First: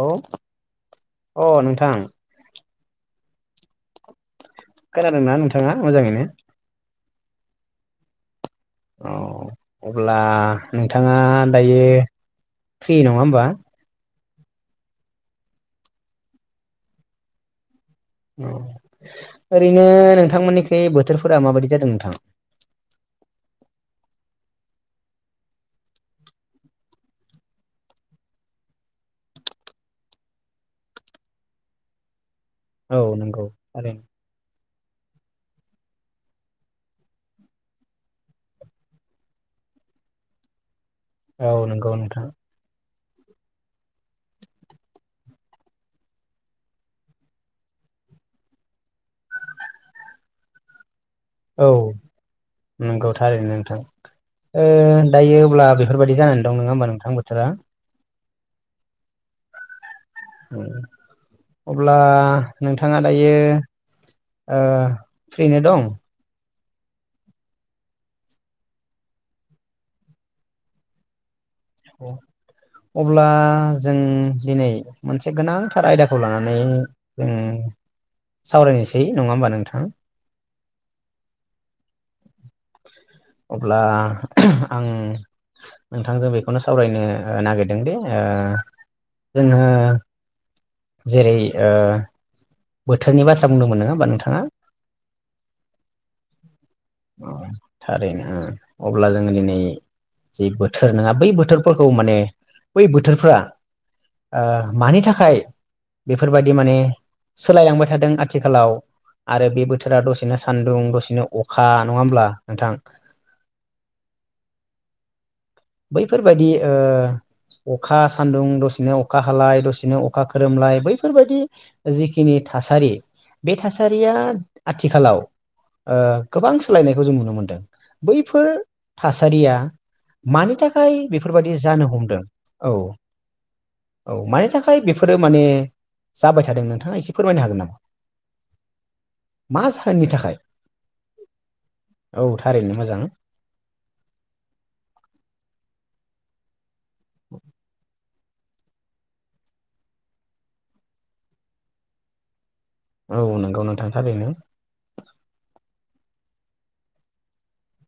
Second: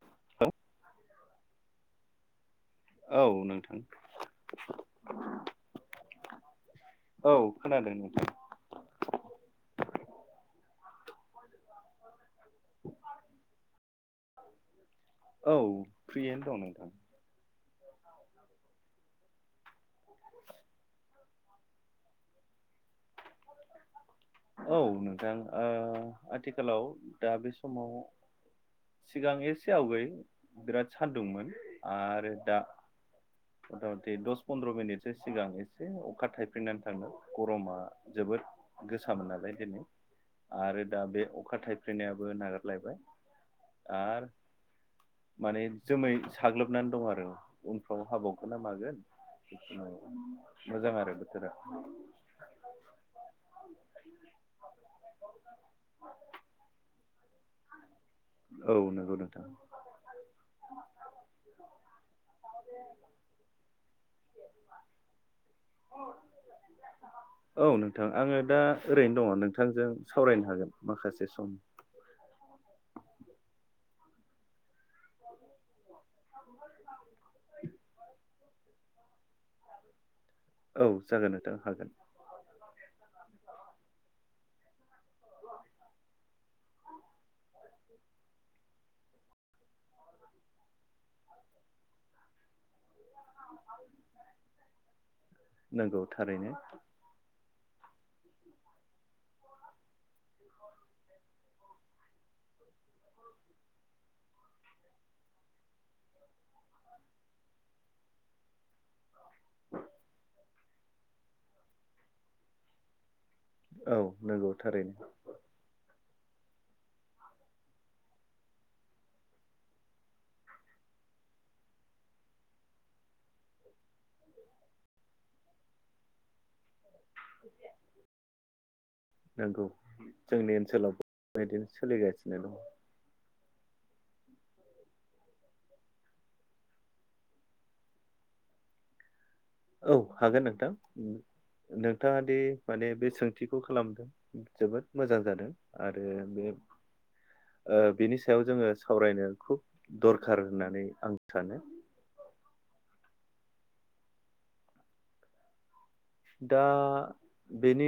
Hello अ नोंथां। औ नोंथां। खोनादोंना नोंथाङा मोजाङैनो। औ खोनादों नोंथां। औ अब्ला नोंथाङा दायो फ्रि नङा होमबा। औ फ्रियनो दं नोंथां। औ ओरैनो नोंथांमोननिथिं बोथोरफोरा माबायदि जादों नोंथां। [inaudible] औ नोंथां ओ आथिखालाव दा बे समाव सिगां एसे आवगै बिराद सान्दुंमोन आरो दा औ नंगौ मथा थारैनो मथि दस फन्द्र' मिनिटनि सिगां इसे अखा थायफ्रिनानै थांदों गरमा जोबोद गोसामोन नालाय दिनै आरो दा बे औ अखा नंगौ नोंथां थाइफ्रिनायाबो नागारलायबाय। आर माने जोमै साग्लोबनानै दं आरो उनफ्राव हाबावगोना मागोन। मोजां आरो बोथोरा औ नंगौ थारैनो नोंथां। ओ दायो अब्ला बेफोरबायदि जानानै दं नङा होमबा नोंथां बोथोरा। औ नंगौ नोंथां। अब्ला नोंथाङा दायो ओ फ्रियैनो दं। औ नोंथां आङो दा ओरैनो दङ नोंथांजों सावरायनो हागोन माखासे सम। अब्ला जों दिनै मोनसे गोनांथार आयदाखौ लानानै जों सावरायनोसै नङा होमबा नोंथाङा। औ जागोन नोंथां हागोन अब्ला आं नोंथांजो बेखौनो सावरायनो ओ नागिरदोंदि ओ जोङो जेरै ओ बोथोरनि बाथ्रा बुंदोंमोन नङा होमबा नोंथाङा नोंगौ थारैनो थारैनो अब्ला जोङो दिनै जे बोथोर नोङा बै बोथोरफोरखौ माने बै बोथोरफ्रा ओ मानि थाखाय बेफोरबादि माने सोलायलांबाय थादों आथिखालाव आरो बे बोथोरा दसेनो सान्दुं दसेनो अ खा नङा होमब्ला नोंथां औ नोंगौ थारैनो बैफोरबादि ओ अखा सान्दुं दसेनो अखा हालाय दसेनो अखा खोरोमलाय बैफोरबायदि जिखिनि थासारि बे थासारिया आथिखालाव ओ गोबां सोलायनाय खौ जों नुनो मोनदों बैफोर थासारिया नंगौ जोंनि मानि थाखाय ओनसोलावबो बेफोरबादि बेबायदिनो जानो हमदों सोलिगासिनो दं औ औ मानि थाखाय बेफोरो माने जाबाय थादों नोंथाङा एसे फोरमायनो हागोन नामा मा औ जाहोननि थाखाय हागोन नोंथां उम नोंथाङा औ दि थारैनो माने मोजां बे सोंथिखौ खालामदों जोबोद मोजां जादों आरो बे ओ बिनि सायाव जोङो सावरायनो खुब दरखार होननानै आं सानो औ नोंगौ नोंथां थांरैनो दा बेनि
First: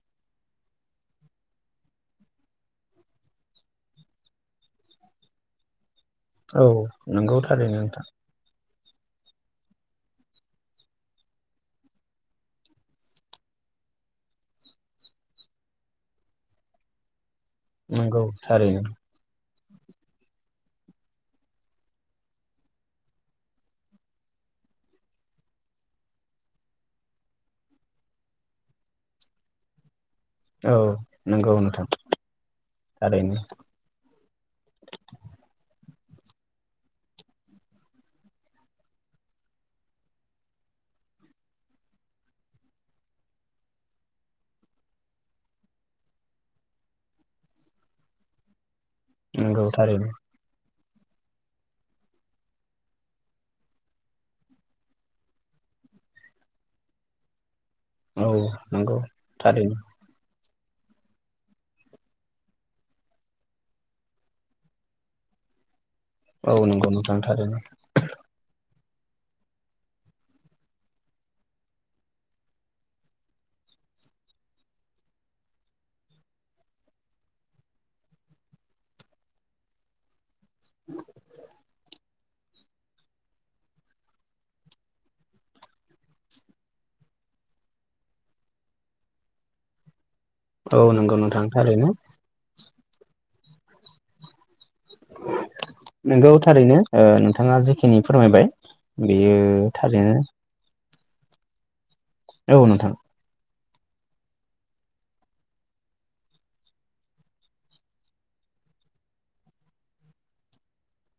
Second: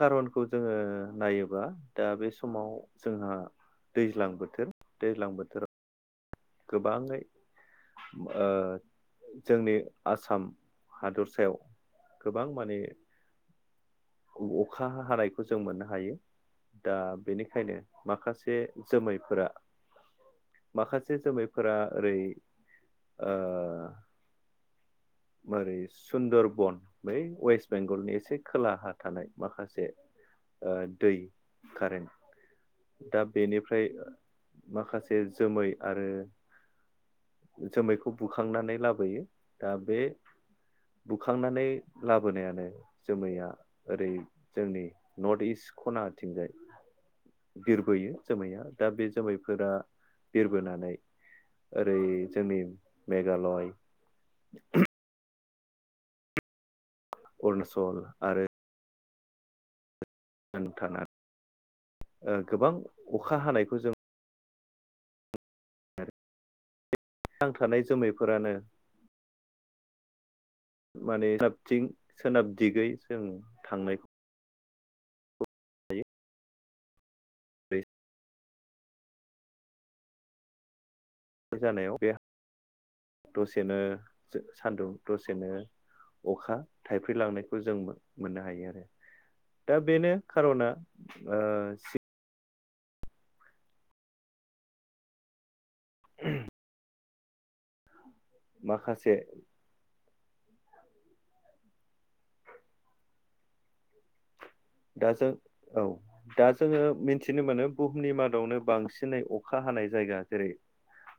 खारनखौ जोङो नायोबा दा बे समाव जोंहा दैज्लां बोथोर दैज्लां बोथोराव औ गोबाङै नोंगौ थारैनो नोंथां ओ जोंनि आसाम हादरसायाव गोबां माने अखा हानायखो जों मोननो हायो दा बेनि खायनो नंगौ माखासे थारैनो जोमैफोरा माखासे जोमैफोरा ओरै ओ मोरै सुन्दरबन बै वेस्ट बेंगलनि एसे खोलाहा थानाय माखासे ओ नंगौ नोंथां कारेन्ट दा थारैनो बेनिफ्राय माखासे जोमै आरो जोमैखौ बुखांनानै लाबोयो दा बे [inaudible] [unintelligible] बुखांनानै लाबोनायानो जोमैया ओरै जोंनि नर्थ इस्ट खनाथिंजाय बिरबोयो जोमैया दा बे नंगौ जोमैफोरा थारैनो बिरबोनानै ओरै जोंनि मेघालय अरुणाचल औ आरो नंगौ थारैनो [unintelligible] ओ गोबां अखा हानायखौ जों औ नंगौ उम नांथानाय जोमैफोरानो माने [unintelligible] थिं सोनाब दिगै जों थांनाय [inaudible] [unintelligible] [inaudible] [inaudible] [inaudible] [unintelligible] जानायाव बे दसेनो जो सान्दुं दसेनो अखा थाइफ्रि लांनायखौ जों मोन-मोननो हायो आरो दा बेनो खार'ना औ नंगौ ओ नोंथां थारैनो। नोंगौ थारैनो ओ नोंथांङा जे खिनि फोरमायबाय माखासे बियो थारैनो औ नोंथां। दा जों औ दा जोंङो मिथिनो मोनो बुहुमनि मादावनो बांसिनै अखा हानाय जायगा जेरै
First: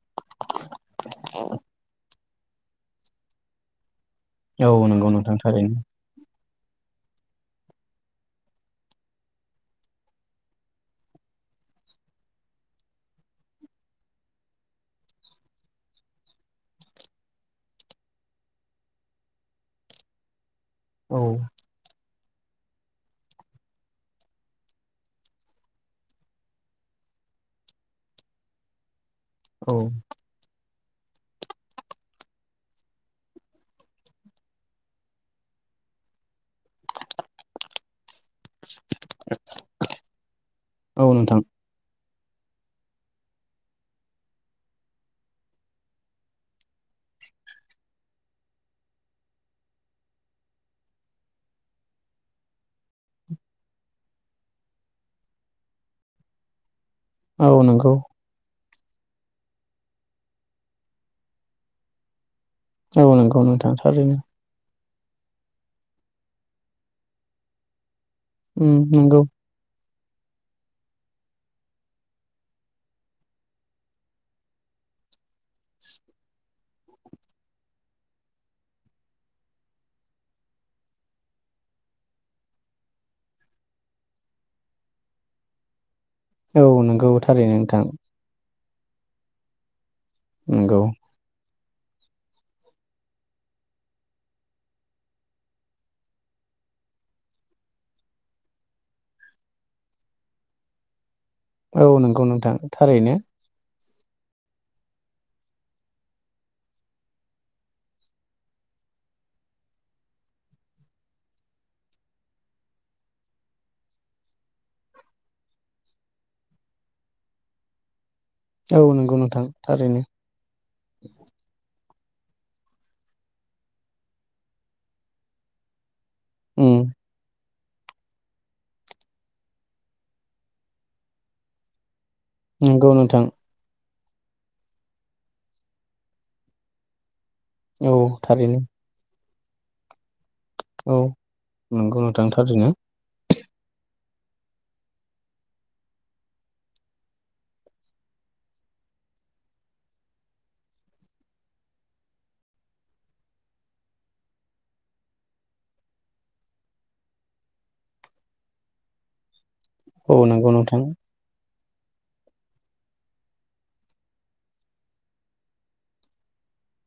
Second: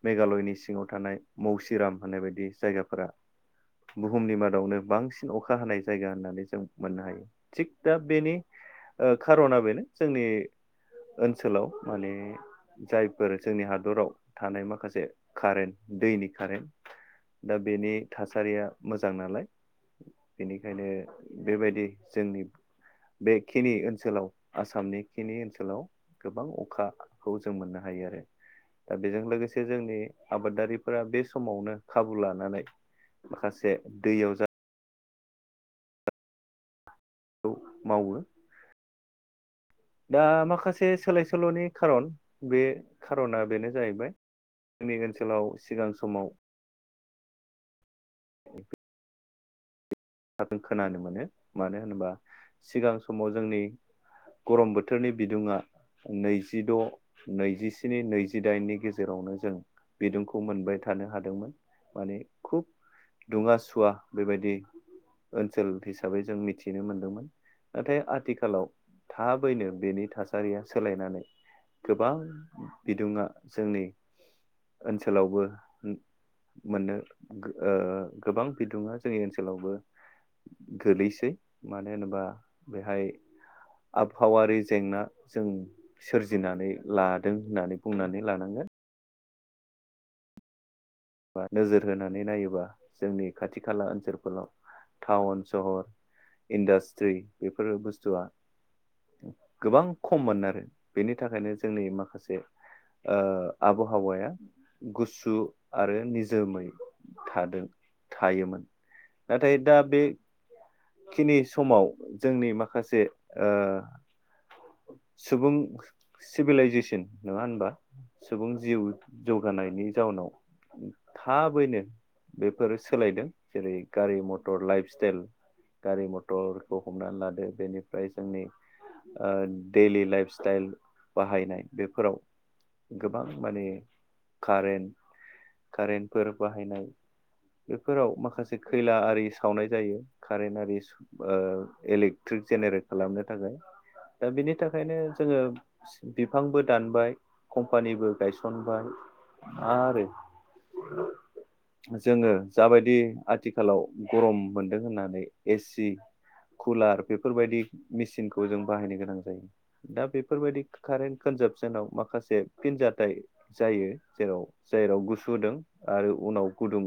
मेघालयनि सिंङाव थानाय मौसिराम होननाय बायदि जायगाफोरा बुहुमनि औ मादावनो नंगौ बांसिन नोंथां अखा थारैनो हानाय जायगा होननानै जों मोननो हायो, थिग दा बेनि खार'ना बेनो जोंनि ओनसोलाव माने जायफोर जोंनि हादराव थानाय माखासे कारेन्ट दैनि कारेन्ट दा बेनि थासारिया मोजां नालाय बेनिखायनो औ बेबायदि जोंनि बेखिनि ओनसोलाव आसामनि खिनि ओनसोलाव गोबां अखाखौ जों मोननो हायो आरो। दा बेजों लोगोसे औ जोंनि आबादारि फोर बे समावनो खाबु लानानै माखासे दैयाव खौ मावो। दा माखासे औ सोलाय नोंथां सोल'नि खारन बे खार'ना बेनो जाहैबाय जोंनि ओनसोलाव सिगां समाव [inaudible] खाखो खोनानो मोनो, मानो होनोबा सिगां समाव जोंनि गरम बोथोरनि बिदुंङा नैजिद' औ नंगौ नैजिस्नि नैजिदाइननि गेजेरावनो जों बिदुंखौ मोनबाय थानो हादोंमोन, माने खुब औ नंगौ दुंङा नोंथां सुवा थारैनो बेबायदि ओनसोल हिसाबै जों मिथिनो मोनदोंमोन नाथाय आ थिखालाव उम नंगौ थाबैनो बेनि थासारिया सोलायनानै गोबां बिदुंङा जोंनि ओनसोलावबो मोननो ओ गोबां बिदुंङा जोंनि ओनसोलावबो गोलैसै मानो होनोबा बेहाय आबहावारि जेंना जों औ सोरजिनानै नंगौ लादों थारैनो होननानै नोंथां बुंनानै लानांगोन। नंगौ। आ नोजोर होनानै नायोबा जोंनि खाथि खाला ओनसोलफोराव टाउन सहर इन्दास्ट्रि बेफोर बुस्थुआ गोबां खम'मोन आरो बेनि थाखायनो जोंनि औ नंगौ माखासे नोंथां थारैनो ओ आबहावाया गुसु आरो निजोमै थादों थायोमोन नाथाय दा बे खिनि समाव जोंनि माखासे ओ सुबुं सिभिलाइजेसन नंङा होनबा? सुबुं औ जिउ नंगौ नोंथां जौगानायनि थारैनो जाउनाव थाबैनो बेफोरो सोलायदों जेरै गारि मथर लाइफ स्टाइल गारि मथ थर खौ उम हमनानै लादो बेनिफ्राय जोंनि ओ दैलि लाइफ स्टाइल बाहायनाय बेफोराव नंगौ नोंथां गोबां माने कारेन्ट कारेन्टफोर बाहायनाय औ बेफोराव माखासे थारैनो खैला आरि सावनाय जायो। कारेन्ट आरिस औ ओ नंगौ नोंथां इलेक्ट्रिक थारैनो जेनेरे खालामनो थाखाय दा बिनि थाखायनो जोंङो बिफांबो दानबाय कम्पानिबो गायसनबाय आरो [inaudible] जोङो जाबायदि आथिखालाव गरम मोनदों होननानै एसि कुलार बेफोर बायदि मेसिनखौ जों बाहायनो गोनां जायो। दा औ नंगौ बेफोरबायदि नोंथां कारेन्ट फोरजों जोनाव माखासे फिनजाथाय जायो। जेराव जेराव गुसुदों आरो उनाव गुदुं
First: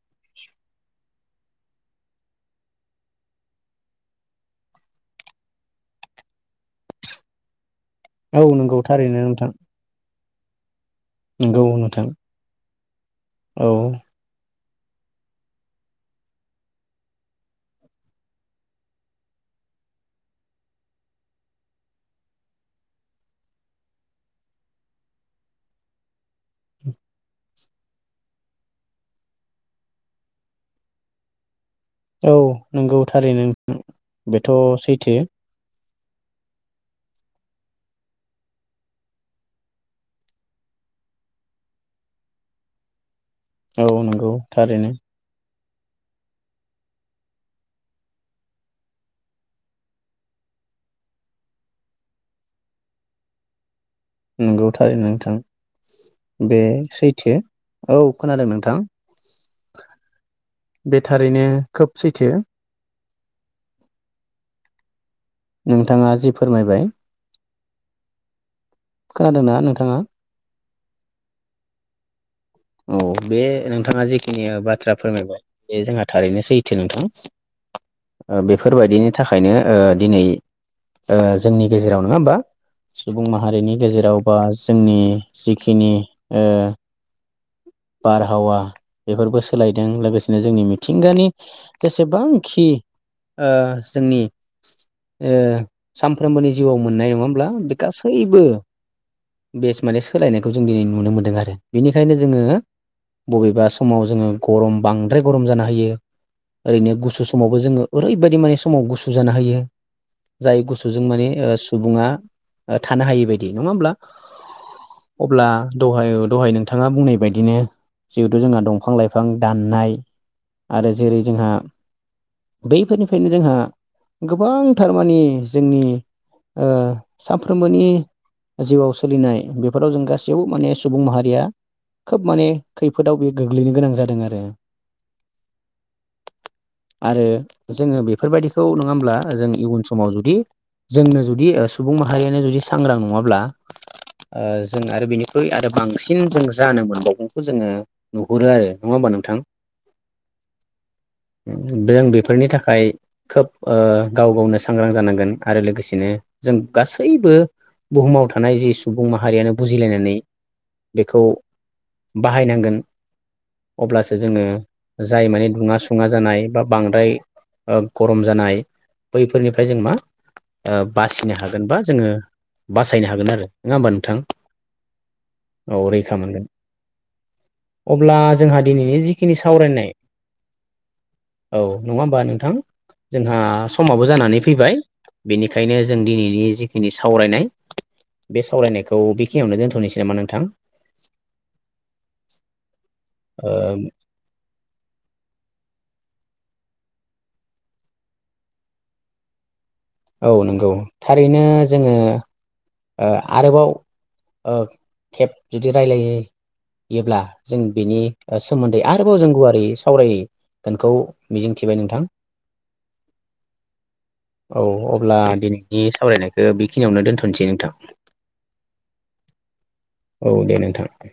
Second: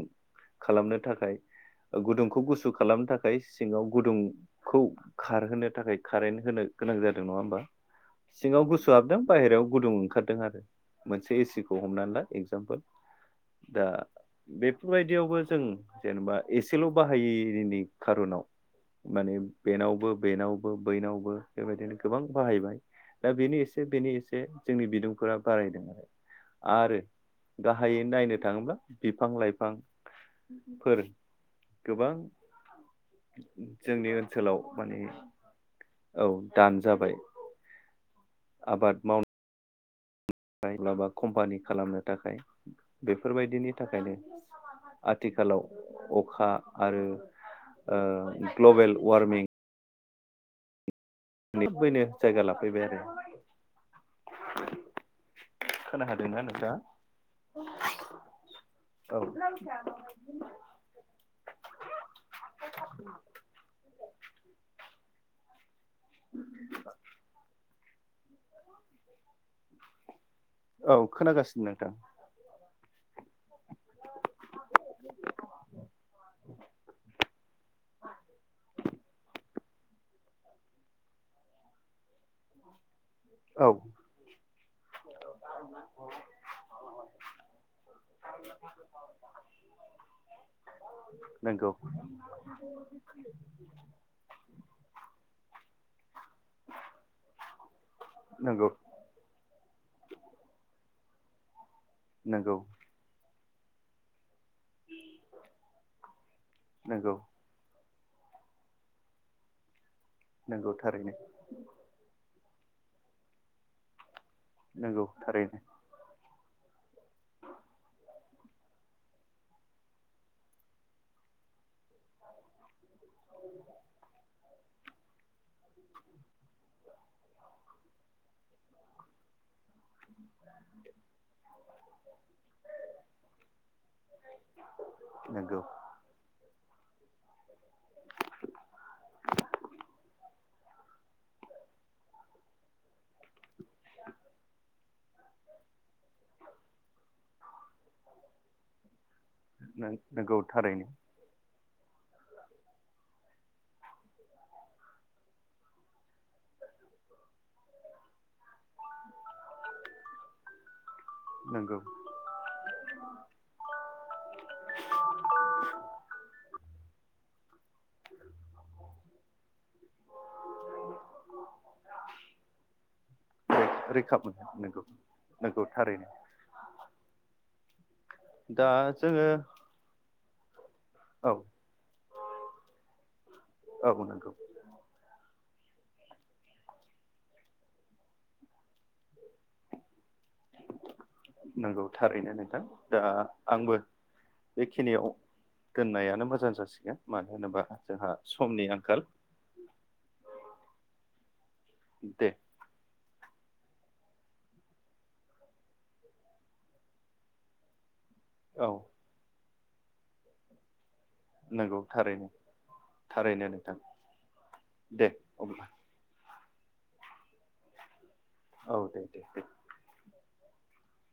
खालामनो थाखाय। ओ गुदुंखौ गुसु खालामनो थाखाय सिङाव गुदुंखौ खारहोनो थाखाय कारेन्ट होनो गोनां जादों नङा होमबा? औ सिङाव नंगौ गुसु थारैनो हाबदों नोंथां बाहेरायाव गुदुं ओंखार दों आरो मोनसे नंगौ एसि खौ नोंथां हमनानै ला एक्जामपोल। औ बेफोरबायदियावबो जों जेनेबा एसेल' बाहायैनि खार'नाव माने बेनावबो बेनावबो बैनावबो बेबायदिनो गोबां बाहायबाय। दा बेनि एसे बेनि एसे जोंनि बिदुंफोरा बारायदों माने। आरो गाहायै नायनो थाङोब्ला बिफां लाइफां फोर औ नंगौ थारैनो नोंथां जोंनि बेथ' ओनसोलाव माने सैथो। औ दान जाबाय। आबाद माव नाय लाबा कम्पानि खालामनो थाखाय बेफ फोरबायदिनि औ थाखायनो नंगौ थारैनो आथिखालाव उम अखा आरो ओ ग्लबेल वारमिं बेफोर बायनो जायगा लाफैबाय आनो। नंगौ थारैनो नोंथां। खोना हादोंना बे नोंथाङा सैथो औ खोनादों नोंथां। औ बे थारैनो खोब सैथो। [inaudible] नोंथाङा जि फोरमायबाय। खोनादों ना नोंथाङा? औ खोनागासिनो नोंथां। औ बे नोंथाङा जे खेनिया बाथ्रा फोरमायबाय। बे जोंहा थारैनो सैथो नोंथां। ओ बेफोरबायदिनि थाखायनो ओ दिनै ओ जोंनि गेजेराव नोङा होमबा। सुबुं औ माहारिनि गेजेराव बा जोंनि जिखिनि ओ [inaudible] बारहावा बेफोरबो सोलायदों। लोगोसेनो जोंनि मिथिंगानि नंगौ जेसेबांखि ओ जोंनि ओ सानफ्रोमबोनि जिउआव मोननाय नङा होमब्ला बे गासैबो नंगौ बेस माने सोलायनायखौ जों दिनै नुनो मोनदों आरो। बेनिखाय नंगौ। बबेबा समाव जोङो गरम बांद्राय गरम जाना होयो। ओरैनो नंगौ गुसु समावबो जोङो ओरैबायदि माने समाव गुसु जाना होयो। जाय नंगौ गुसुजों थारैनो माने ओ सुबुङा ओ थानो हायि बायदि नङा होमब्ला? नंगौ अब्ला थारैनो दहाय दहाय नोंथाङा बुंनाय बायदिनो जिहेथु जोंहा दंफां लाइफां दाननाय। आरो जेरै जोंहा बैफोरनिफ्रायनो जोंहा गोबां थारमानि जोंनि ओ सानफ्रोमबोनि जिउआव सोलिनाय बेफोराव जों गासैबो माने सुबुं माहारिया खोब माने खैफोदाव बि गोग्लैनो गोनां जादों आरो। नंगौ आरो जोङो बेफोरबायदिखौ नोङा होमब्ला जों इयुन समाव जुदि जोंनो जुदि ओ सुबुं माहारियानो जुदि सांग्रां नङाब्ला। ओ जों आरो बेनिख्रुइ आरो बांसिन जों जा बावफंखौ जोङो नुहुरो आरो नङा होमबा नोंथां? नंगौ थारैनो उम जों बेफोरनि थाखाय खोब गाव गावनो सांग्रां जानांगोन। आरो लोगोसेनो जों गासैबो बुहुमाव थानाय जि सुबुं माहारियानो बुजिलायनानै बेखौ नंगौ बाहायनांगोन अब्लासो जोङो जाय मानिे दुङा सुङा जानाय बा बांद्राय गरम जानाय बैफोरनिफ्राय जों मा बासिनो हागोन बा जोङो बासायनो हागोन आरो नङा होमबा रैखा नोंथां? मोनो नंगौ नंगौ औ थारैनो रैखा मोनगोन अब्ला जोंहा दा दिनैनि जोङो जिखिनि सावरायनाय औ नङा होमबा नोंथां जोंहा औ समाबो नंगौ जानानै फैबाय। बेनिखायनो जों दिनैनि जिखिनि सावरायनाय बे सावरायनायखौ बेखिनियावनो दोनथ'नोसै नामा नोंथां? नंगौ थारैनो नोंथां दा आंबो बेखिनियाव दोननायानो मोजां जासिगोन मानो होनोबा जोंहा समनि आंखाल। औ नंगौ थारैनो जोङो दे आरोबाव केब जुदि रायलायोब्ला जों बेनि औ सोमोन्दै आरोबाव जों गुवारै सावरायगोनखौ मिजिंथिबाय नंगौ नोंथां थारैनो थारैनो। नोंथां औ दे अब्ला अब्ला दिनैनि सावरायनायखौ बेखिनियावनो दोन्थ'नोसै नोंथां। औ दे दे। औ दे नोंथां दे।